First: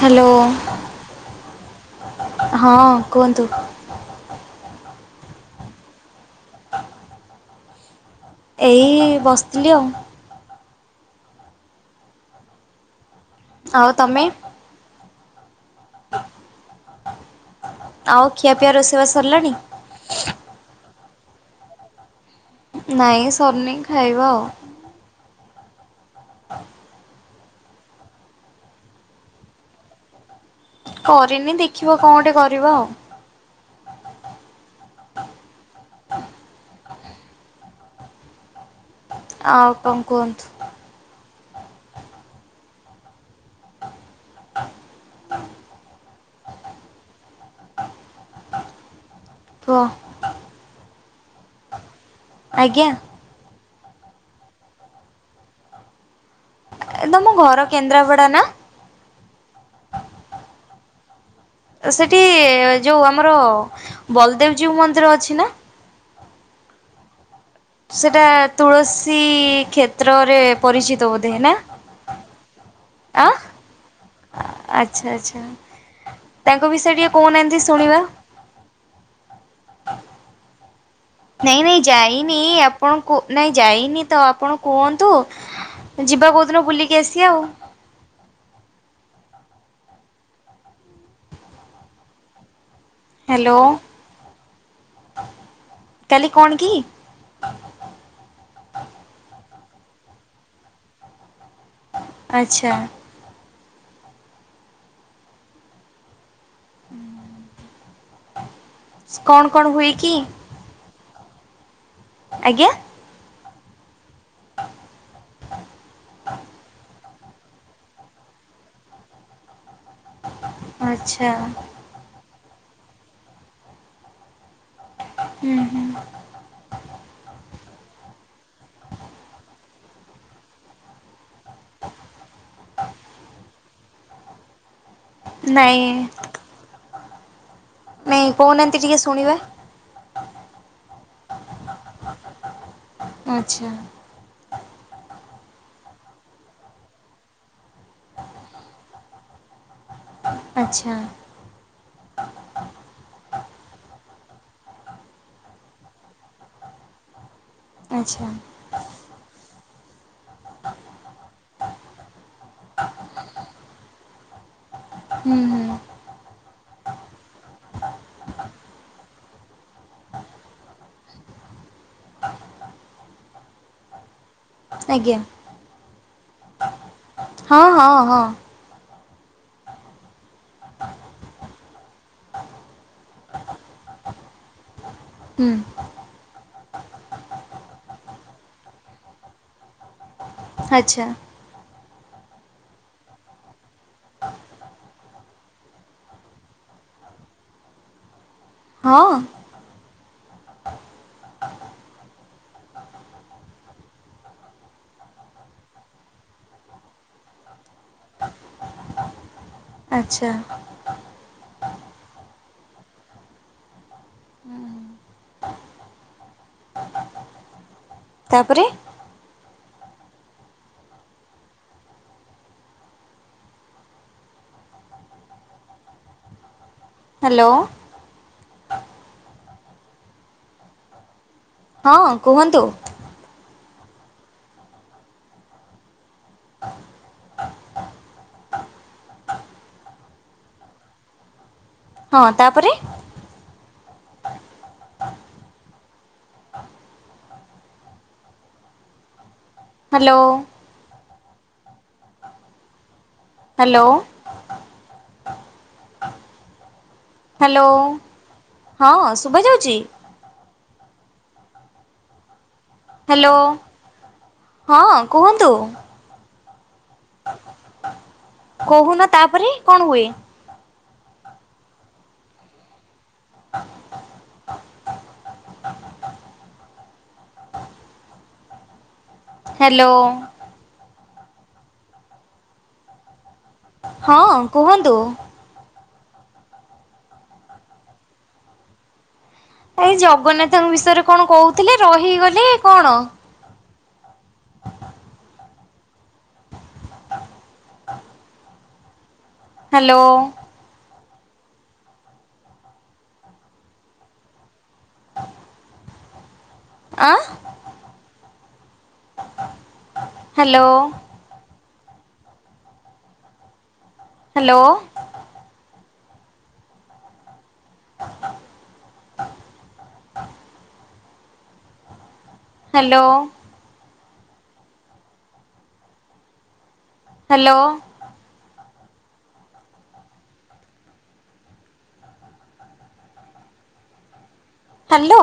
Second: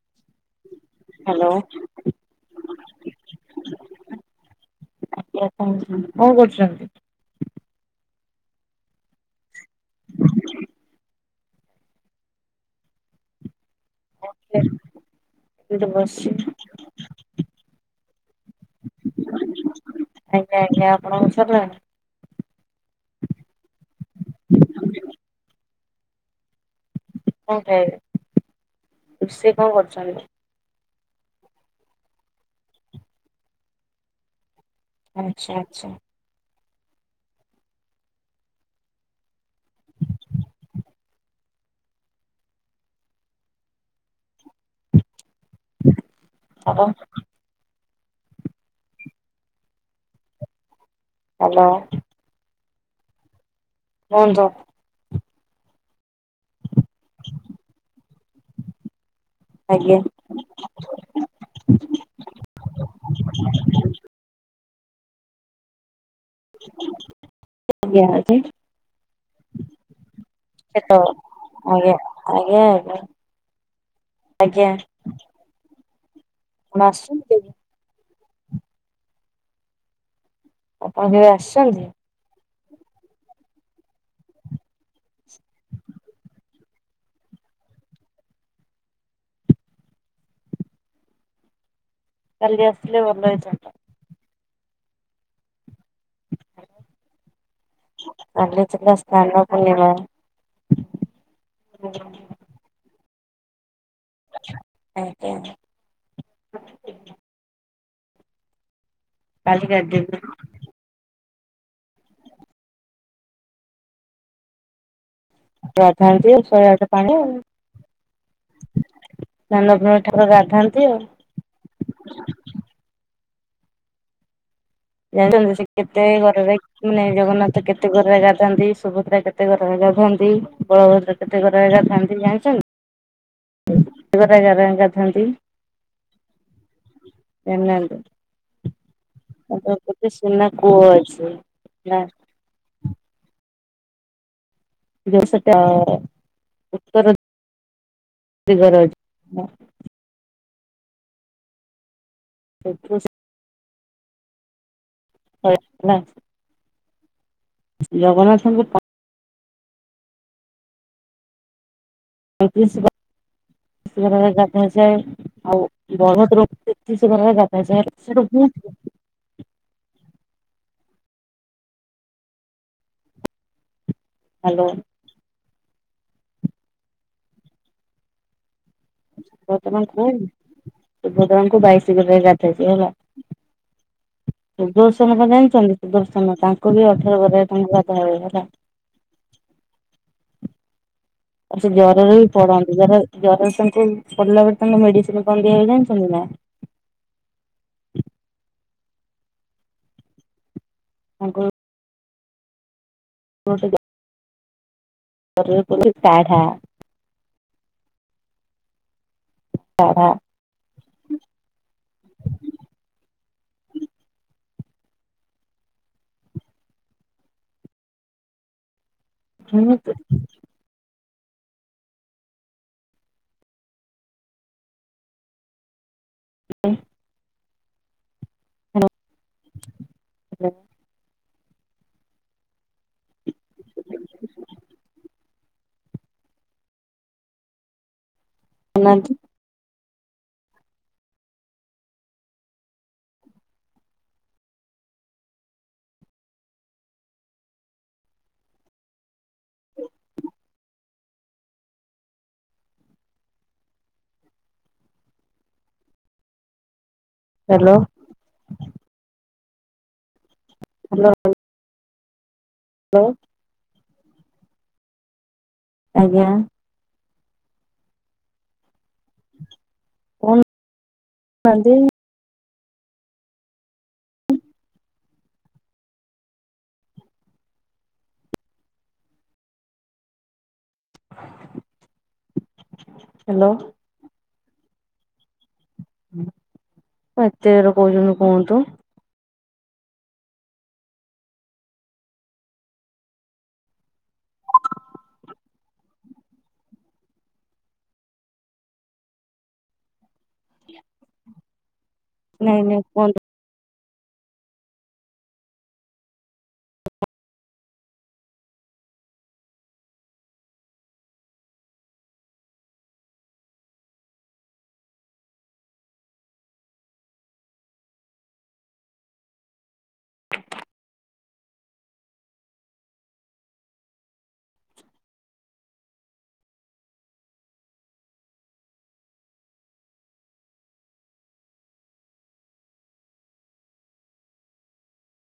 Hello hello ହଁ କୁହନ୍ତୁ। କଣ କରୁଛନ୍ତି? ଏଇ ବସଥିଲି ଆଉ। ଆଉ ତମେ। ଏ ଏଟି ବସ୍ ଚି। ଆଉ ଖିଆପିଆ ରୋଷେଇ ବା ସରିଲାଣି। ଆଜ୍ଞା ଆଜ୍ଞା ଆପଣଙ୍କୁ ସରଲାଣି। ନାଇଁ ସର୍ନି ଖାଇବା ଆଉ। କଣ ଖାଇବେ ରୁଶେଇ କଣ କରିଛନ୍ତି? କରିନି ଦେଖିବ କଣ ଗଟେ କରିବା ଆଉ? ଆଚ୍ଛା ଆଚ୍ଛା। ଆଉ କଣ କୁହନ୍ତୁ? [inaudible] [unintelligible] [unintelligible] ହ୍ୟାଲୋ। ଆଜ୍ଞା। କୁହନ୍ତୁ। ଏ ତମ ଘର କେନ୍ଦ୍ରାପଡା ନା। ଆଜ୍ଞା। ସେଠି ଯୋଉ ଆମର ବଲଦେବଜୀଉ ମନ୍ଦିର ଅଛି ନା? କେତେବେଳେ ସେଟା ଆଜ୍ଞା ତୁଳସୀ କ୍ଷେତ୍ରରେ ପରିଚିତ ବୋଧେ ନା? ଆଜ୍ଞା ଆଜ୍ଞା। ଆଁ ଆଜ୍ଞା ଆଚ୍ଛା ଆଚ୍ଛା ତାଙ୍କ ଆପଣ ବିଷୟ ଟିକେ ଆସୁଛନ୍ତି କେବେ? କହୁନାହାନ୍ତି ଶୁଣିବା। ଆପଣ କେବେ ନାଇଁ ନାଇଁ ଆସିଛନ୍ତି? ଯାଇନି ଆପ୍ ଆପଣ କୁ ନାଇଁ ଯାଇନି ତ ଆପଣ କୁହନ୍ତୁ ଯିବା କୋଉ ଦିନ ବୁଲିକି ଆସିବା ଆଉ। କାଲି ଆସିଲେ ଭଲ ହ୍ୟାଲୋ ହେଇଥାନ୍ତା। କାଲି କଣ କି? କାଲି ଥିଲା ସ୍ନାନ୍ନ ପୁର୍ଣିମା। ଆଚ୍ଛା। ଆଜ୍ଞା। କଣ କାଲି କଣ ହୁଏ କି? ଗାଧେଇକି ଆଜ୍ଞା। ତୁଆ ଖାଆନ୍ତି ଶହେଆଠେ ପାଣି ସ୍ନାନପୃ ଠାକୁର ଗାଧାନ୍ତି ଆଚ୍ଛା ଆଉ। ଜାଣିଛନ୍ତି ହୁଁ ସେ ହୁଁ କେତେ ଗରାରେ ମାନେ ଜଗନ୍ନାଥ କେତେ ଗରାରେ ଗାଧାନ୍ତି ସୁଭଦ୍ରା କେତେ ଗରାରେ ଗାଧାନ୍ତି ବଳଭଦ୍ର କେତେ ଗରାରେ ଗଧାନ୍ତି ଜାଣିଛନ [unintelligible] ନାଇଁ। ନାଇଁ କହୁନାହାନ୍ତି ଟିକେ ଶୁଣିବା [unintelligible] ସୁନା କୁଅ ଅଛି ନା। ଆଚ୍ଛା। ଦୁଇଶହ ତଳର ଉତ୍ତର ଦିଗରେ ଅଛି। ହ। ଆଚ୍ଛା। [unintelligible] ହ ନା। ଆଚ୍ଛା ଜଗନ୍ନାଥଙ୍କୁ ପା ପଈଁତିରିଶ ଗ ଗରରେ ଗାଧାଜାଏ। ହୁଁ ହୁଁ। ବଡ ଡ୍ରମ ତେତିଶି ଗରରେ ଗାଧା ଯାଏ [unintelligible] ଆଜ୍ଞା ହଁ ହଁ ହଁ। ବର୍ତ୍ତମାନ କୁହନି ସୁଭଦ୍ରାଙ୍କୁ ବାଇଶ ଗରାରେ ଗାଧାଜାଏ ହେଲା। ହ [inaudible] ସୁଦର୍ଶନ କଣ ଜାଣିଛନ୍ତି ସୁଦର୍ଶନ ତାଙ୍କୁ ବି ଅଠର ଗରାରେ ଗାଧାଜାଏ ହେଲା। ଆଚ୍ଛା। ଆଉ ସେ ଜ୍ୱରରେ ବି ପଡନ୍ତି ଜର ଜରରେ ତାଙ୍କୁ ପଡିଲା ବେଳେ ତାଙ୍କୁ ମେଡିସିନି କଣ ଦିଆହୁଏ ଜାଣିଚନ୍ତି ନା। ହଁ। ମଙ୍ଗୁଳୁ [unintelligible] ଜରରେ ପିଅନ୍ତି କଢ଼ା। କାଢା ଆଚ୍ଛା। [inaudible] ତାପରେ। ହୁଁ ତ [inaudible] ହ୍ୟାଲୋ। Hello hello. ହଁ କୁହନ୍ତୁ। [inaudible] ନାନ୍ତି ହଁ ତାପରେ ହାଲୋ। ହାଲୋ। ହାଲୋ ହ୍ୟାଲୋ ହଁ ଶୁଭାଯାଉଚି। ହାଲୋ। ହାଲୋ ହଁ କୁହନ୍ତୁ। ଆଜ୍ଞା। କହୁନ ତାପରେ କଣ ହୁଏ। କହୁ ନାହାନ୍ତି। ହାଲୋ। ହାଲୋ। ହଁ କୁହନ୍ତୁ। କଣ ଏତେ ଯୋରରେ କହୁଚନ୍ତି କୁହନ୍ତୁ। ଏଇ ଜଗନ୍ନାଥଙ୍କ ବିଷୟରେ କଣ କହୁଥିଲେ ରହିଗଲେ କଣ। ହାଲୋ। ନାଇଁ ନାଇଁ କୁହନ୍ତୁ। ଆ? Hello. Hello. - [inaudible] Hello. Hello. Hello.